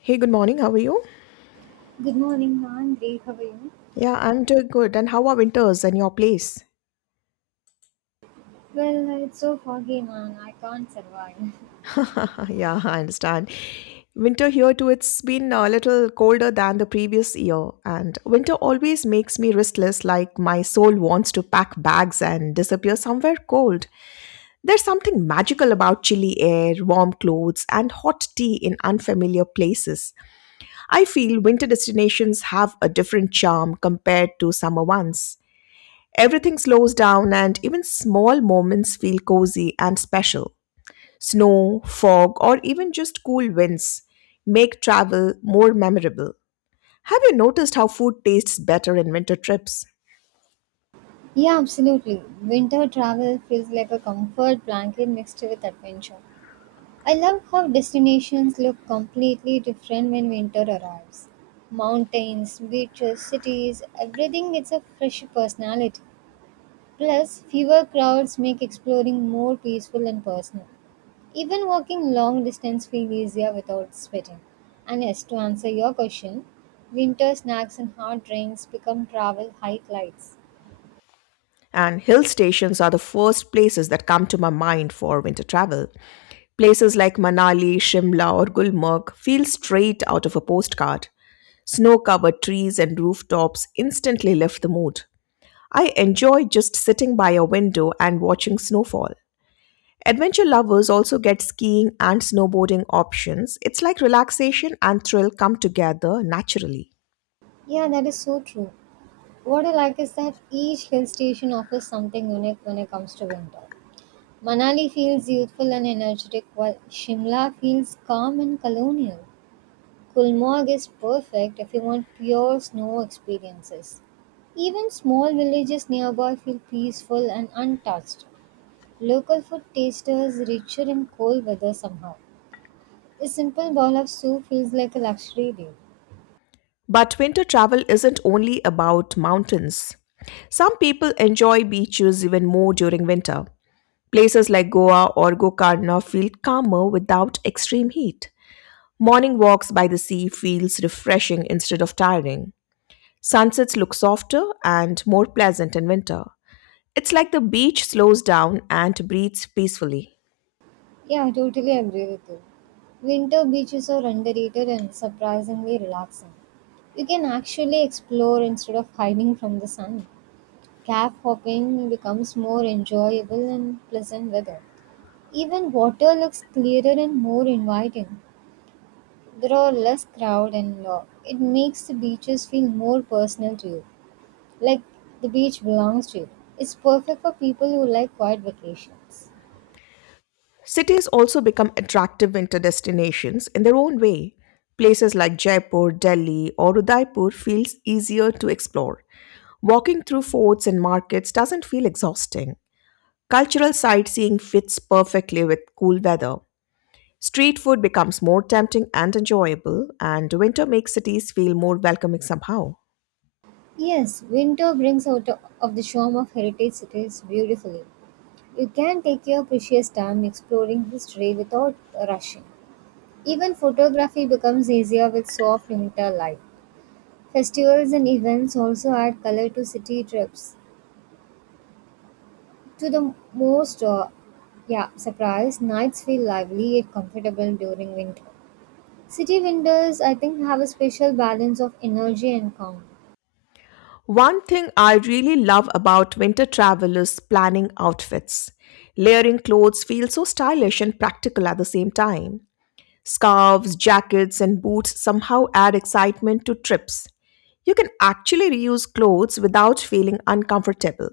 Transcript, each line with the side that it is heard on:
left: Hey, good morning. How are you?
right: Good morning, man. Great. How are you?
left: Yeah, I'm doing good. And how are winters in your place?
right: Well, it's so foggy, man. I can't survive.
left: Yeah, I understand. Winter here too, it's been a little colder than the previous year. And winter always makes me restless, like my soul wants to pack bags and disappear somewhere cold. There's something magical about chilly air, warm clothes, and hot tea in unfamiliar places. I feel winter destinations have a different charm compared to summer ones. Everything slows down, and even small moments feel cozy and special. Snow, fog, or even just cool winds make travel more memorable. Have you noticed how food tastes better in winter trips?
right: Yeah, absolutely. Winter travel feels like a comfort blanket mixed with adventure. I love how destinations look completely different when winter arrives. Mountains, beaches, cities, everything gets a fresh personality. Plus, fewer crowds make exploring more peaceful and personal. Even walking long distance feel easier without sweating. And yes, to answer your question, winter snacks and hot drinks become travel highlights.
left: And hill stations are the first places that come to my mind for winter travel. Places like Manali, Shimla, or Gulmarg feel straight out of a postcard. Snow covered trees and rooftops instantly lift the mood. I enjoy just sitting by a window and watching snowfall. Adventure lovers also get skiing and snowboarding options. It's like relaxation and thrill come together naturally.
right: Yeah, that is so true. What I like is that each hill station offers something unique when it comes to winter. Manali feels youthful and energetic, while Shimla feels calm and colonial. Kulmog is perfect if you want pure snow experiences. Even small villages nearby feel peaceful and untouched. Local food tasters richer in cold weather somehow. A simple bowl of soup feels like a luxury deal.
left: But winter travel isn't only about mountains. Some people enjoy beaches even more during winter. Places like Goa or Gokarna feel calmer without extreme heat. Morning walks by the sea feels refreshing instead of tiring. Sunsets look softer and more pleasant in winter. It's like the beach slows down and breathes peacefully.
right: Yeah, I totally agree with you. Winter beaches are underrated and surprisingly relaxing. You can actually explore instead of hiding from the sun. Cab hopping becomes more enjoyable in pleasant weather. Even water looks clearer and more inviting. There are less crowd, and it makes the beaches feel more personal to you. Like, the beach belongs to you. It's perfect for people who like quiet vacations.
left: Cities also become attractive winter destinations in their own way. Places like Jaipur, Delhi, or Udaipur feels easier to explore. Walking through forts and markets doesn't feel exhausting. Cultural sightseeing fits perfectly with cool weather. Street food becomes more tempting and enjoyable, and winter makes cities feel more welcoming somehow.
right: Yes, winter brings out of the charm of heritage cities beautifully. You can take your precious time exploring history without rushing. Even photography becomes easier with soft winter light. Festivals and events also add color to city trips. To the most Yeah, surprise, nights feel lively yet comfortable during winter. City winters, I think, have a special balance of energy and calm.
left: One thing I really love about winter travel is planning outfits. Layering clothes feels so stylish and practical at the same time. Scarves, jackets, and boots somehow add excitement to trips. You can actually reuse clothes without feeling uncomfortable.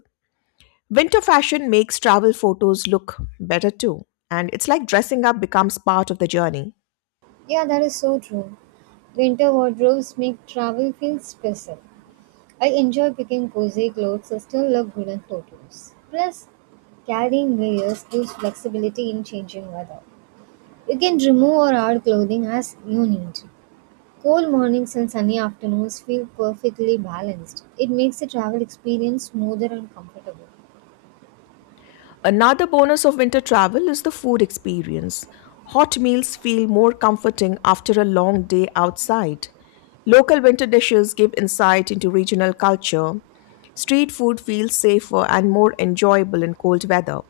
left: Winter fashion makes travel photos look better too, and it's like dressing up becomes part of the journey.
right: Yeah, that is so true. Winter wardrobes make travel feel special. I enjoy picking cozy clothes that still look good in photos. Plus, carrying layers gives flexibility in changing weather. You can remove or add clothing as you need. Cool mornings and sunny afternoons feel perfectly balanced. It makes the travel experience smoother and comfortable.
left: Another bonus of winter travel is the food experience. Hot meals feel more comforting after a long day outside. Local winter dishes give insight into regional culture. Street food feels safer and more enjoyable in cold weather.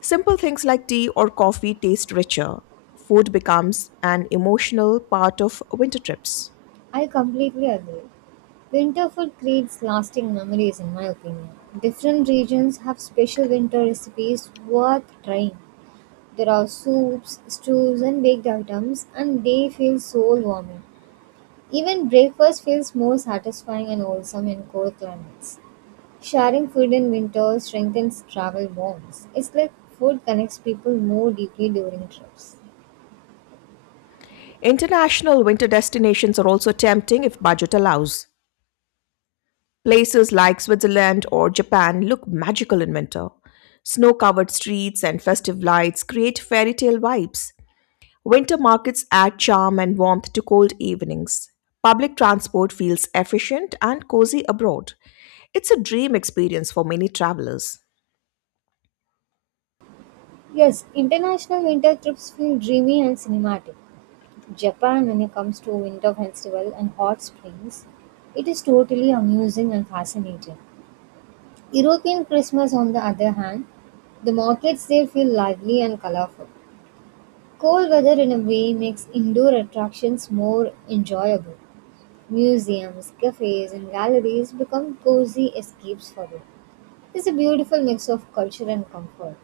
left: Simple things like tea or coffee taste richer. Food becomes an emotional part of winter trips.
right: I completely agree. Winter food creates lasting memories, in my opinion. Different regions have special winter recipes worth trying. There are soups, stews, and baked items, and they feel soul warming. Even breakfast feels more satisfying and wholesome in cold climates. Sharing food in winter strengthens travel bonds. It's like food connects people more deeply during trips.
left: International winter destinations are also tempting if budget allows. Places like Switzerland or Japan look magical in winter. Snow covered streets and festive lights create fairy tale vibes. Winter markets add charm and warmth to cold evenings. Public transport feels efficient and cozy abroad. It's a dream experience for many travelers.
right: Yes, international winter trips feel dreamy and cinematic. Japan, when it comes to winter festival and hot springs, it is totally amusing and fascinating. European Christmas, on the other hand, the markets there feel lively and colorful. Cold weather, in a way, makes indoor attractions more enjoyable. Museums, cafes, and galleries become cozy escapes for you. It's a beautiful mix of culture and comfort.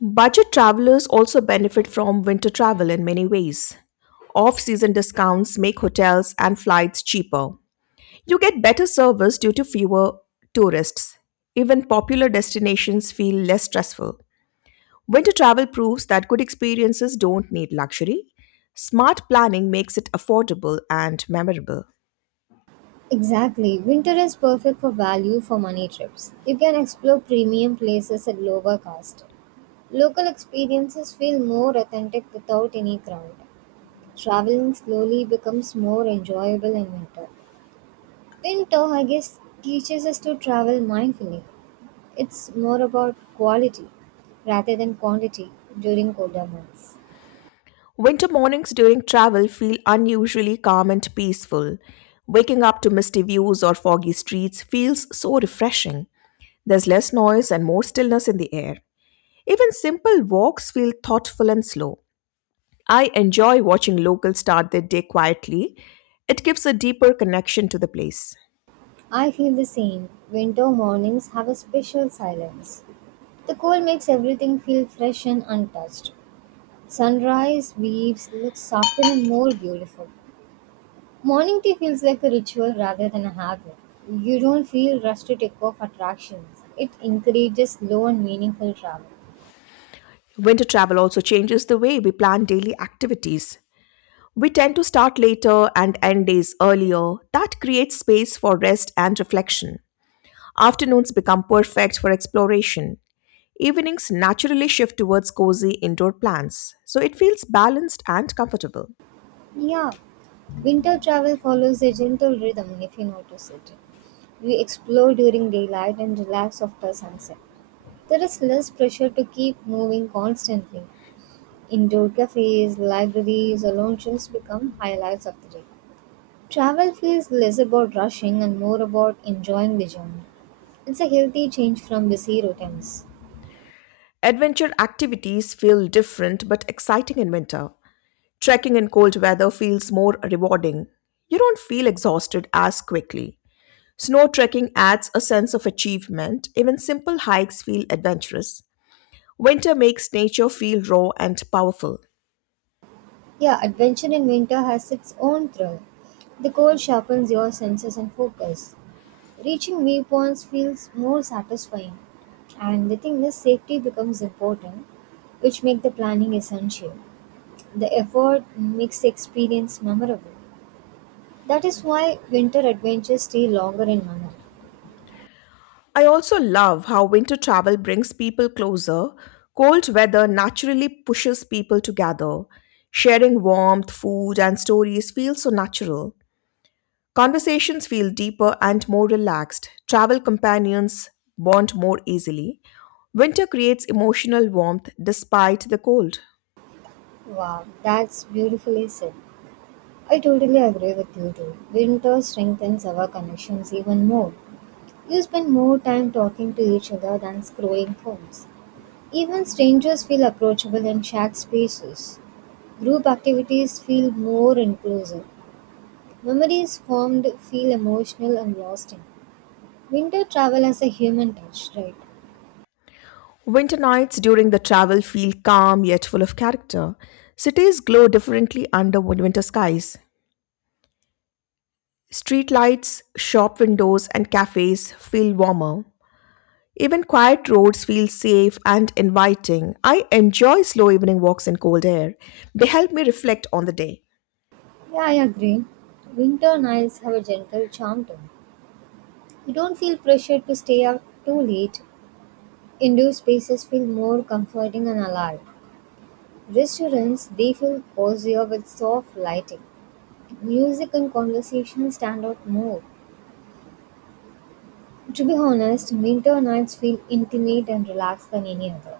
left: Budget travelers also benefit from winter travel in many ways. Off season discounts make hotels and flights cheaper. You get better service due to fewer tourists. Even popular destinations feel less stressful. Winter travel proves that good experiences don't need luxury. Smart planning makes it affordable and memorable.
right: Exactly, winter is perfect for value for money trips. You can explore premium places at lower cost. Local experiences feel more authentic without any crowd. Traveling slowly becomes more enjoyable in winter. Winter, I guess, teaches us to travel mindfully. It's more about quality rather than quantity during colder months.
left: Winter mornings during travel feel unusually calm and peaceful. Waking up to misty views or foggy streets feels so refreshing. There's less noise and more stillness in the air. Even simple walks feel thoughtful and slow. I enjoy watching locals start their day quietly. It gives a deeper connection to the place.
right: I feel the same. Winter mornings have a special silence. The cold makes everything feel fresh and untouched. Sunrise leaves look softer and more beautiful. Morning tea feels like a ritual rather than a habit. You don't feel rushed to take off attractions. It encourages slow and meaningful travel.
left: Winter travel also changes the way we plan daily activities. We tend to start later and end days earlier. That creates space for rest and reflection. Afternoons become perfect for exploration. Evenings naturally shift towards cozy indoor plans, so it feels balanced and comfortable.
right: Yeah, winter travel follows a gentle rhythm if you notice it. We explore during daylight and relax after sunset. There is less pressure to keep moving constantly. Indoor cafes, libraries, or lounges become highlights of the day. Travel feels less about rushing and more about enjoying the journey. It's a healthy change from busy routines.
left: Adventure activities feel different but exciting in winter. Trekking in cold weather feels more rewarding. You don't feel exhausted as quickly. Snow trekking adds a sense of achievement. Even simple hikes feel adventurous. Winter makes nature feel raw and powerful.
right: Yeah, adventure in winter has its own thrill. The cold sharpens your senses and focus. Reaching viewpoints feels more satisfying. And the thing is, safety becomes important, which make the planning essential. The effort makes the experience memorable. That is why winter adventures stay longer in memory.
left: I also love how winter travel brings people closer. Cold weather naturally pushes people together. Sharing warmth, food, and stories feels so natural. Conversations feel deeper and more relaxed. Travel companions bond more easily. Winter creates emotional warmth despite the cold.
right: Wow, that's beautifully said. I totally agree with you too. Winter strengthens our connections even more. You spend more time talking to each other than scrolling phones. Even strangers feel approachable in shared spaces. Group activities feel more inclusive. Memories formed feel emotional and lasting. Winter travel has a human touch, right?
left: Winter nights during the travel feel calm yet full of character. Cities glow differently under winter skies. Street lights, shop windows, and cafes feel warmer. Even quiet roads feel safe and inviting. I enjoy slow evening walks in cold air. They help me reflect on the day.
right: Yeah, I agree. Winter nights have a gentle charm to them. You don't feel pressured to stay out too late. Indoor spaces feel more comforting and alive. Restaurants, they feel cozier with soft lighting. Music and conversation stand out more. To be honest, winter nights feel intimate and relaxed than any other.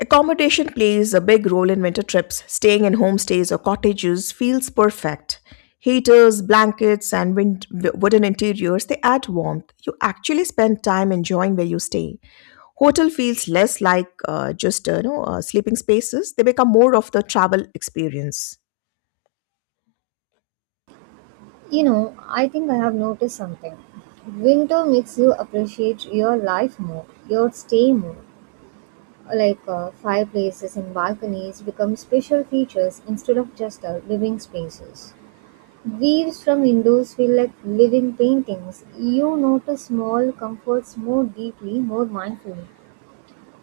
left: Accommodation plays a big role in winter trips. Staying in homestays or cottages feels perfect. Heaters, blankets, and wooden interiors, they add warmth. You actually spend time enjoying where you stay. Hotel feels less like sleeping spaces. They become more of the travel experience.
right: You know, I think I have noticed something. Winter makes you appreciate your life more, your stay more. Fireplaces and balconies become special features instead of just living spaces. Views from windows feel like living paintings. You notice small comforts more deeply, more mindfully.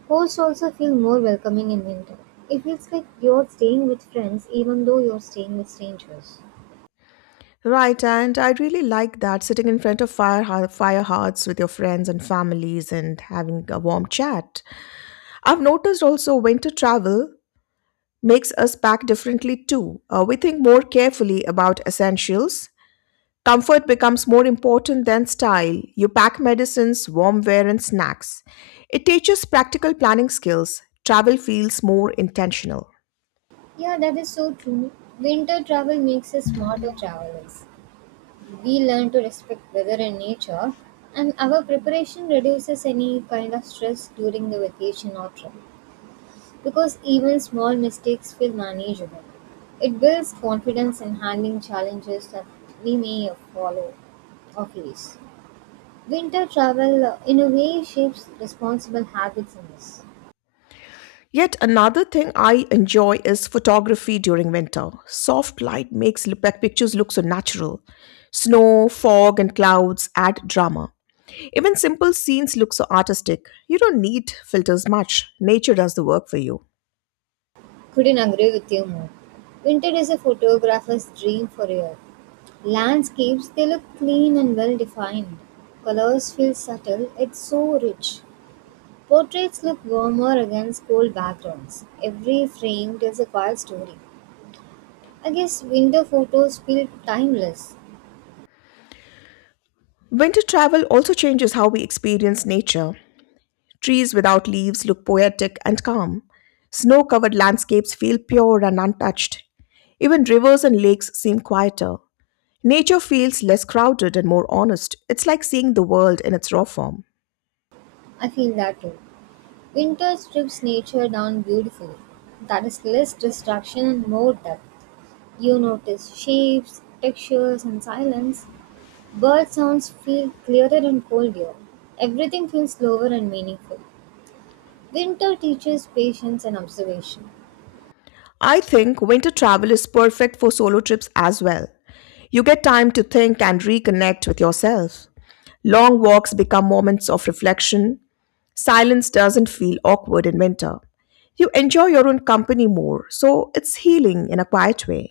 right: Hosts also feel more welcoming in winter. It feels like you're staying with friends even though you're staying with strangers.
left: Right, and I really like that sitting in front of fire hearths with your friends and families and having a warm chat. I've noticed also winter travel makes us pack differently too. We think more carefully about essentials. Comfort becomes more important than style. You pack medicines, warm wear, and snacks. It teaches practical planning skills. Travel feels more intentional.
right: Yeah, that is so true. Winter travel makes us smarter travelers. We learn to respect weather and nature, and our preparation reduces any kind of stress during the vacation or trip. Because even small mistakes feel manageable, it builds confidence in handling challenges that we may follow or face. Winter travel, in a way, shapes responsible habits in us.
left: Yet another thing I enjoy is photography during winter. Soft light makes pictures look so natural. Snow, fog, and clouds add drama. Even simple scenes look so artistic. You don't need filters much. Nature does the work for you.
right: Couldn't agree with you more. Winter is a photographer's dream for real. Landscapes, they look clean and well defined. Colors feel subtle, it's so rich. Portraits look warmer against cold backgrounds. Every frame tells a quiet story. I guess winter photos feel timeless.
left: Winter travel also changes how we experience nature. Trees without leaves look poetic and calm. Snow covered landscapes feel pure and untouched. Even rivers and lakes seem quieter. Nature feels less crowded and more honest. It's like seeing the world in its raw form.
right: I feel that too. Winter strips nature down beautifully. That is less distraction and more depth. You notice shapes, textures, and silence. Bird sounds feel clearer and colder. Everything feels slower and meaningful. Winter teaches patience and observation.
left: I think winter travel is perfect for solo trips as well. You get time to think and reconnect with yourself. Long walks become moments of reflection. Silence doesn't feel awkward in winter. You enjoy your own company more, so it's healing in a quiet way.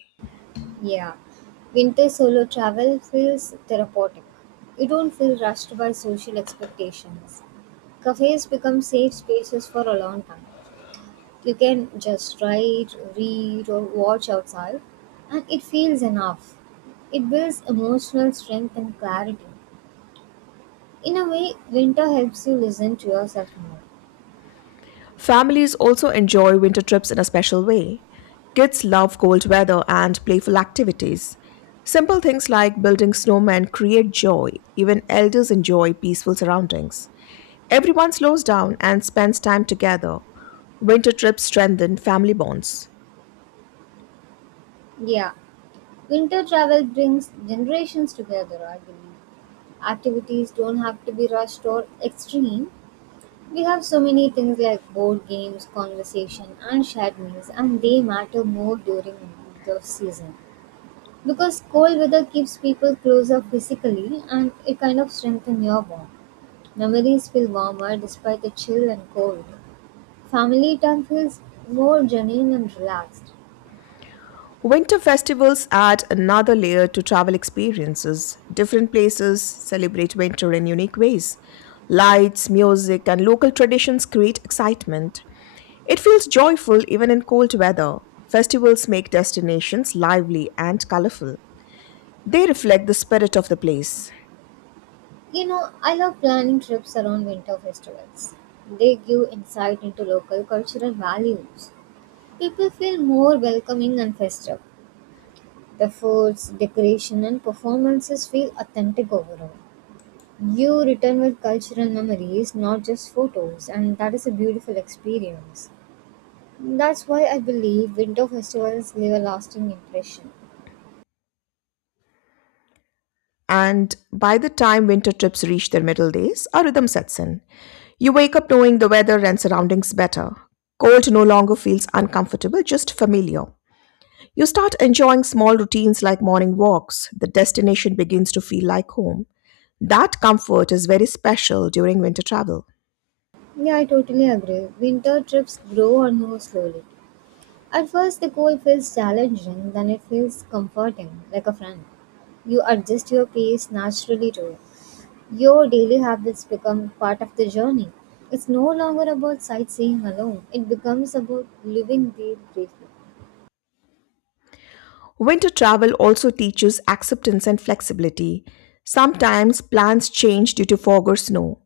right: Yeah, winter solo travel feels therapeutic. You don't feel rushed by social expectations. Cafes become safe spaces for a long time. You can just write, read, or watch outside, and it feels enough. It builds emotional strength and clarity. In a way, winter helps you listen to yourself more.
left: Families also enjoy winter trips in a special way. Kids love cold weather and playful activities. Simple things like building snowmen create joy. Even elders enjoy peaceful surroundings. Everyone slows down and spends time together. Winter trips strengthen family bonds.
right: Yeah, winter travel brings generations together, I believe. Activities don't have to be rushed or extreme. We have so many things like board games, conversation, and shared meals, and they matter more during the season because cold weather keeps people closer physically and it kind of strengthens your bond. Memories feel warmer despite the chill and cold. Family time feels more genuine and relaxed.
left: Winter festivals add another layer to travel experiences. Different places celebrate winter in unique ways. Lights, music, and local traditions create excitement. It feels joyful even in cold weather. Festivals make destinations lively and colorful. They reflect the spirit of the place.
right: You know, I love planning trips around winter festivals. They give insight into local cultural values. People feel more welcoming and festive. The foods, decoration and performances feel authentic overall. You return with cultural memories, not just photos, and that is a beautiful experience. That's why I believe winter festivals leave a lasting impression.
left: And by the time winter trips reach their middle days, a rhythm sets in. You wake up knowing the weather and surroundings better. Cold no longer feels uncomfortable, just familiar. You start enjoying small routines like morning walks. The destination begins to feel like home. That comfort is very special during winter travel.
right: Yeah, I totally agree. Winter trips grow on you slowly. At first, the cold feels challenging, then it feels comforting, like a friend. You adjust your pace naturally to it. Your daily habits become part of the journey. It's no longer about sightseeing alone, it becomes about living there briefly.
left: Winter travel also teaches acceptance and flexibility. Sometimes plans change due to fog or snow.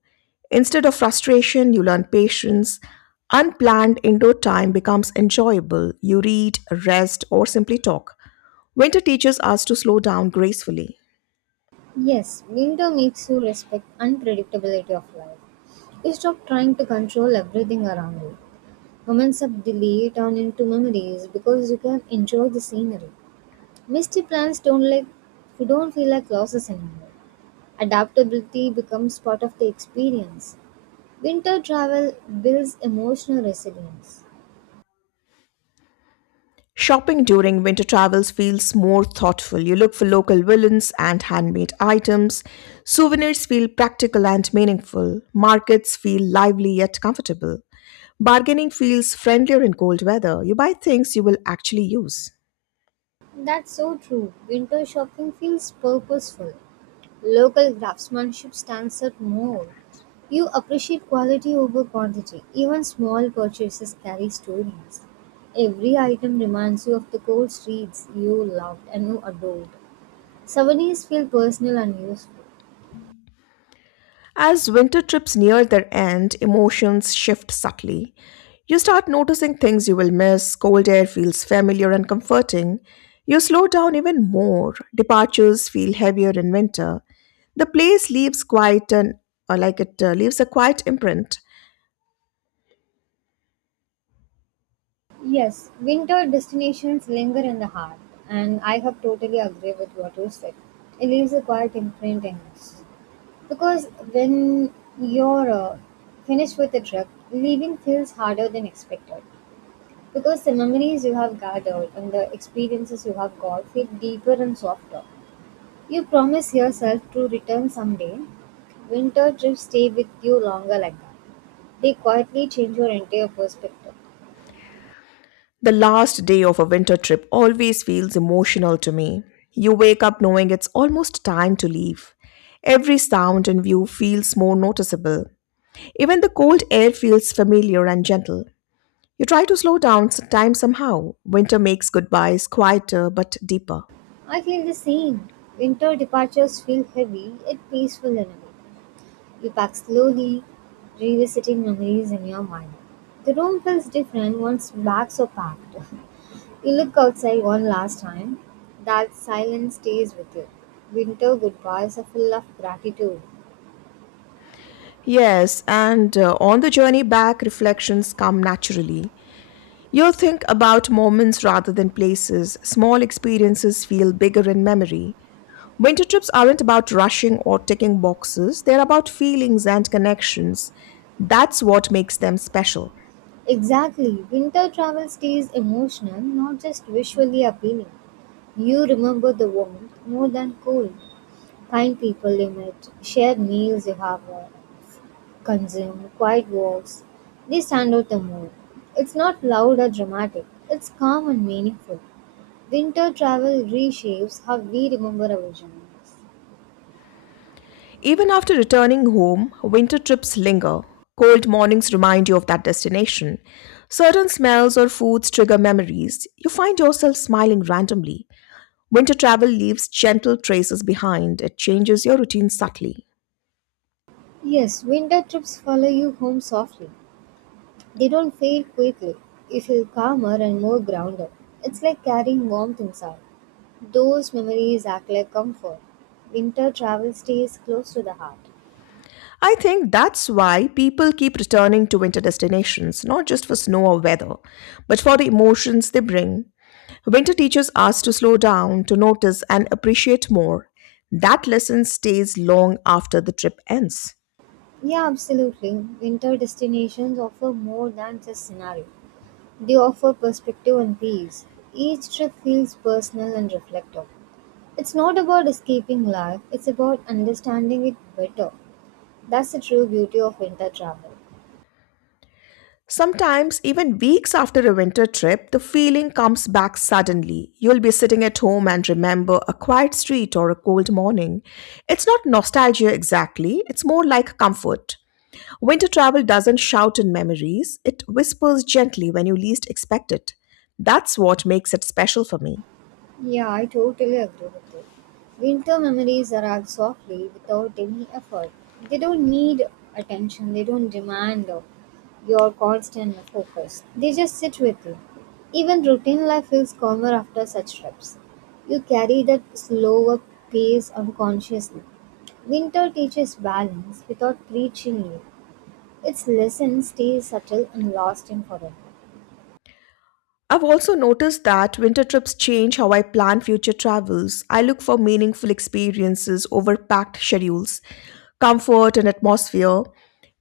left: Instead of frustration, you learn patience. Unplanned indoor time becomes enjoyable. You read, rest, or simply talk. Winter teaches us to slow down gracefully.
right: Yes, winter makes you respect unpredictability of life. You stop trying to control everything around you. Moments of delay turn into memories because you can enjoy the scenery. Misty plans don't like who don't feel like losses anymore. Adaptability becomes part of the experience. Winter travel builds emotional resilience.
left: Shopping during winter travels feels more thoughtful. You look for local villains and handmade items. Souvenirs feel practical and meaningful. Markets feel lively yet comfortable. Bargaining feels friendlier in cold weather. You buy things you will actually use.
right: That's so true. Winter shopping feels purposeful. Local craftsmanship stands out more. You appreciate quality over quantity. Even small purchases carry stories. Every item reminds you of the cold streets you loved and you adored. Souvenirs feel personal and useful.
left: As winter trips near their end, emotions shift subtly. You start noticing things you will miss, cold air feels familiar and comforting. You slow down even more, departures feel heavier in winter. The place leaves quite an, or like it leaves a quiet imprint.
right: Yes, winter destinations linger in the heart, and I have totally agree with what you said. It leaves a quiet imprint in us. Because when you're finished with the trip, leaving feels harder than expected. Because the memories you have gathered and the experiences you have got feel deeper and softer. You promise yourself to return someday. Winter trips stay with you longer like that. They quietly change your entire perspective.
left: The last day of a winter trip always feels emotional to me. You wake up knowing it's almost time to leave. Every sound and view feels more noticeable. Even the cold air feels familiar and gentle. You try to slow down time somehow. Winter makes goodbyes quieter but deeper.
right: I feel the same. Winter departures feel heavy yet peaceful in a way. You pack slowly, revisiting memories in your mind. The room feels different once bags are packed. You look outside one last time. That silence stays with you. Winter goodbyes are full of gratitude.
left: Yes, and on the journey back, reflections come naturally. You'll think about moments rather than places. Small experiences feel bigger in memory. Winter trips aren't about rushing or ticking boxes, they're about feelings and connections. That's what makes them special.
right: Exactly. Winter travel stays emotional, not just visually appealing. You remember the warmth more than cold. Kind people you met, shared meals you have had, consume quiet walks. They stand out the more. It's not loud or dramatic, it's calm and meaningful. Winter travel reshapes how we remember our journeys.
left: Even after returning home, winter trips linger. Cold mornings remind you of that destination. Certain smells or foods trigger memories. You find yourself smiling randomly. Winter travel leaves gentle traces behind, it changes your routine subtly.
right: Yes, winter trips follow you home softly. They don't fade quickly. You feel calmer and more grounded. It's like carrying warmth inside. Those memories act like comfort. Winter travel stays close to the heart.
left: I think that's why people keep returning to winter destinations, not just for snow or weather, but for the emotions they bring. Winter teaches us to slow down, to notice, and appreciate more. That lesson stays long after the trip ends.
right: Yeah, absolutely. Winter destinations offer more than just scenery. They offer perspective and peace. Each trip feels personal and reflective. It's not about escaping life, it's about understanding it better. That's the true beauty of winter travel.
left: Sometimes, even weeks after a winter trip, the feeling comes back suddenly. You'll be sitting at home and remember a quiet street or a cold morning. It's not nostalgia exactly, it's more like comfort. Winter travel doesn't shout in memories, it whispers gently when you least expect it. That's what makes it special for me.
right: Yeah, I totally agree with you. Winter memories arrive softly without any effort. They don't need attention, they don't demand your constant focus. They just sit with you. Even routine life feels calmer after such trips. You carry that slower pace unconsciously. Winter teaches balance without preaching you. Its lesson stays subtle and lasting forever.
left: I've also noticed that winter trips change how I plan future travels. I look for meaningful experiences over packed schedules. Comfort and atmosphere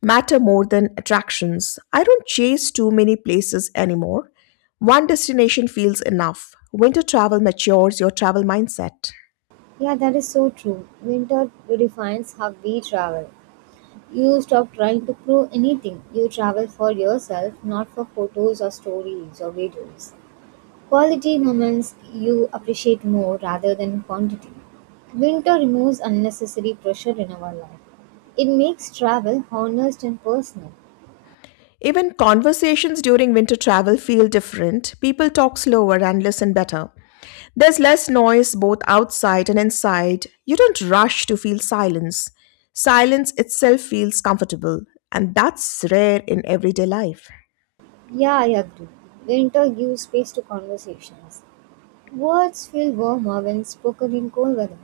left: matter more than attractions. I don't chase too many places anymore. One destination feels enough. Winter travel matures your travel mindset.
right: Yeah, that is so true. Winter redefines how we travel. You stop trying to prove anything. You travel for yourself, not for photos or stories or videos. Quality moments you appreciate more rather than quantity. Winter removes unnecessary pressure in our life. It makes travel honest and personal.
left: Even conversations during winter travel feel different. People talk slower and listen better. There's less noise both outside and inside. You don't rush to feel silence. Silence itself feels comfortable, and that's rare in everyday life.
right: Yeah, I agree. Winter gives space to conversations. Words feel warmer when spoken in cold weather.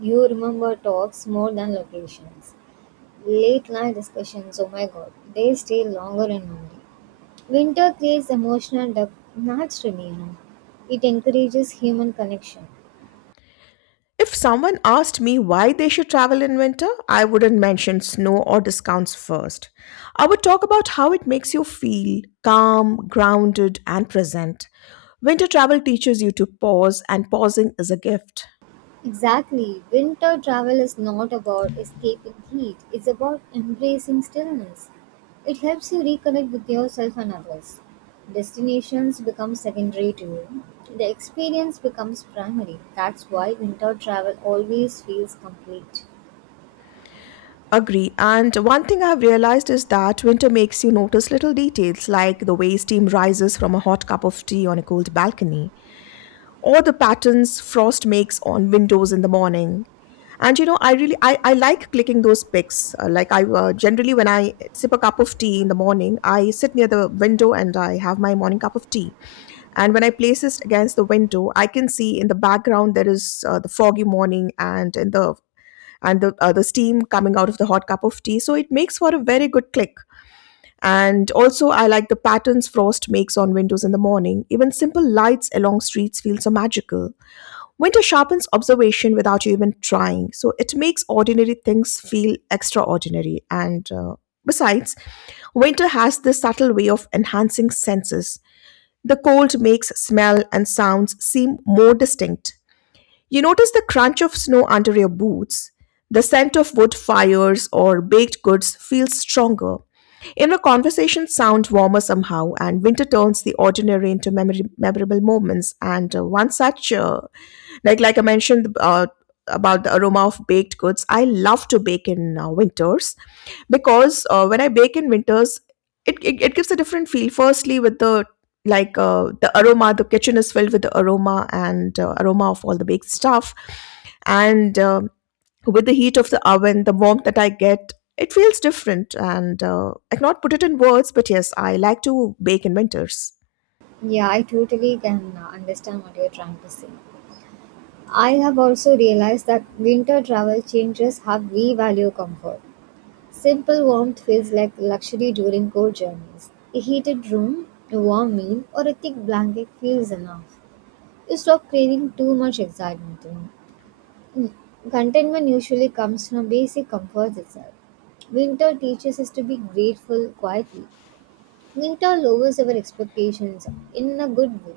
right: You remember talks more than locations. Late night discussions, oh my god, they stay longer in memory. Winter creates emotional depth naturally, you know. It encourages human connection.
left: If someone asked me why they should travel in winter, I wouldn't mention snow or discounts first. I would talk about how it makes you feel calm, grounded, and present. Winter travel teaches you to pause, and pausing is a gift.
right: Exactly, winter travel is not about escaping heat, it's about embracing stillness. It helps you reconnect with yourself and others. Destinations become secondary to you. The experience becomes primary. That's why winter travel always feels complete.
left: Agree. And one thing I've realized is that winter makes you notice little details like the way steam rises from a hot cup of tea on a cold balcony or the patterns frost makes on windows in the morning. And you know, I really I like clicking those pics. Like I generally when I sip a cup of tea in the morning, I sit near the window and I have my morning cup of tea. And when I place it against the window, I can see in the background there is the foggy morning and in the and the the steam coming out of the hot cup of tea. So it makes for a very good click. And also, I like the patterns frost makes on windows in the morning. Even simple lights along streets feel so magical. Winter sharpens observation without you even trying. So it makes ordinary things feel extraordinary. And besides, winter has this subtle way of enhancing senses. The cold makes smell and sounds seem more distinct. You notice the crunch of snow under your boots. The scent of wood fires or baked goods feels stronger. Inner conversations sound warmer somehow, and winter turns the ordinary into memorable moments. And one such, like I mentioned about the aroma of baked goods, I love to bake in winters because when I bake in winters, it gives a different feel. Firstly, with the like the aroma, the kitchen is filled with the aroma and aroma of all the baked stuff and with the heat of the oven, the warmth that I get, it feels different. And I cannot put it in words, but yes, I like to bake in winters.
right: Yeah, I totally can understand what you're trying to say. I have also realized that winter travel changes how we value comfort. Simple warmth feels like luxury during cold journeys. A heated room, a warm meal, or a thick blanket feels enough. You stop craving too much excitement, you know. Contentment usually comes from basic comforts itself. Winter teaches us to be grateful quietly. Winter lowers our expectations in a good way.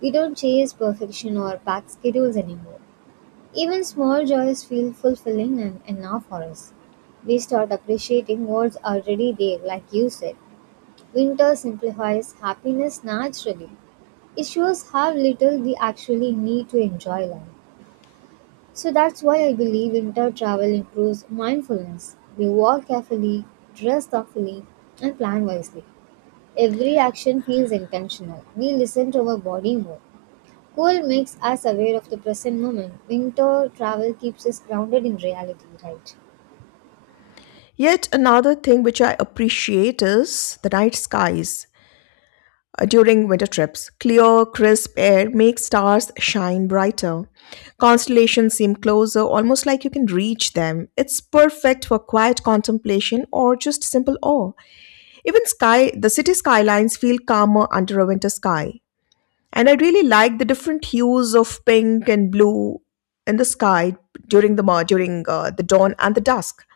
right: We don't chase perfection or pack schedules anymore. Even small joys feel fulfilling and enough for us. We start appreciating what's already there, like you said. Winter simplifies happiness naturally. It shows how little we actually need to enjoy life. So that's why I believe winter travel improves mindfulness. We walk carefully, dress thoughtfully, and plan wisely. Every action feels intentional. We listen to our body more. Cool makes us aware of the present moment. Winter travel keeps us grounded in reality, right?
left: Yet another thing which I appreciate is the night skies during winter trips. Clear crisp air makes stars shine brighter. Constellations seem closer, almost like you can reach them. It's perfect for quiet contemplation or just simple awe. Even sky the city skylines feel calmer under a winter sky. And I really like the different hues of pink and blue in the sky during the dawn and the dusk.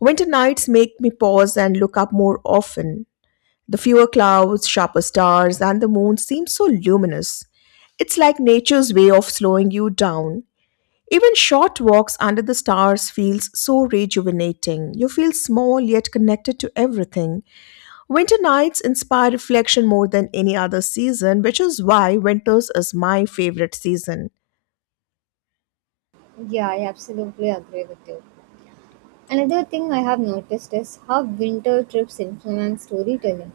left: Winter nights make me pause and look up more often. The fewer clouds, sharper stars, and the moon seem so luminous. It's like nature's way of slowing you down. Even short walks under the stars feels so rejuvenating. You feel small yet connected to everything. Winter nights inspire reflection more than any other season, which is why winters is my favorite season.
right: Yeah, I absolutely agree with you. Another thing I have noticed is how winter trips influence storytelling.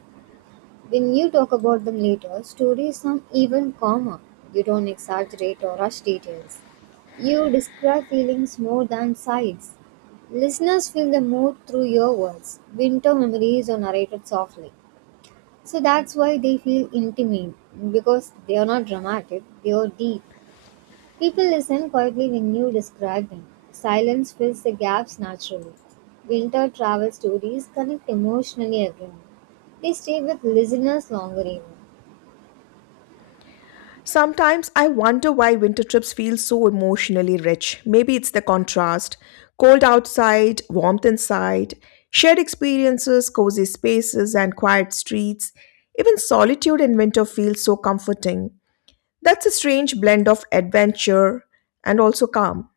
right: When you talk about them later, stories sound even calmer. You don't exaggerate or rush details. You describe feelings more than sights. Listeners feel the mood through your words. Winter memories are narrated softly. So that's why they feel intimate because they are not dramatic, they are deep. People listen quietly when you describe them. Silence fills the gaps naturally. Winter travel stories connect emotionally everyone. They stay with listeners longer even.
left: Sometimes I wonder why winter trips feel so emotionally rich. Maybe it's the contrast: cold outside, warmth inside, shared experiences, cozy spaces, and quiet streets. Even solitude in winter feels so comforting. That's a strange blend of adventure and also calm.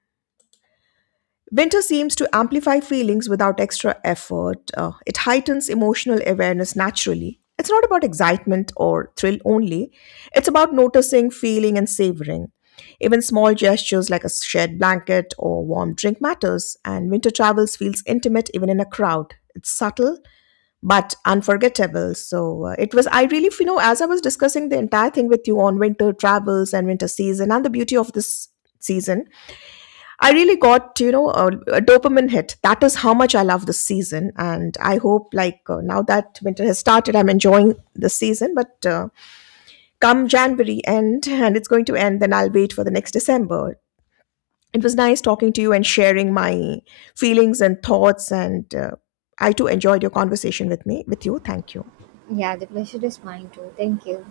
left: Winter seems to amplify feelings without extra effort. It heightens emotional awareness naturally. It's not about excitement or thrill only, it's about noticing, feeling, and savoring. Even small gestures like a shared blanket or warm drink matters, and winter travels feels intimate even in a crowd. It's subtle but unforgettable. It was, I really, you know, as I was discussing the entire thing with you on winter travels and winter season and the beauty of this season, I really got, you know, a dopamine hit. That is how much I love this season. And I hope, now that winter has started, I'm enjoying the season. But Come January end, and it's going to end, then I'll wait for the next December. It was nice talking to you and sharing my feelings and thoughts. And I too enjoyed your conversation with me, with you. Thank you.
right: Yeah, the pleasure is mine too. Thank you.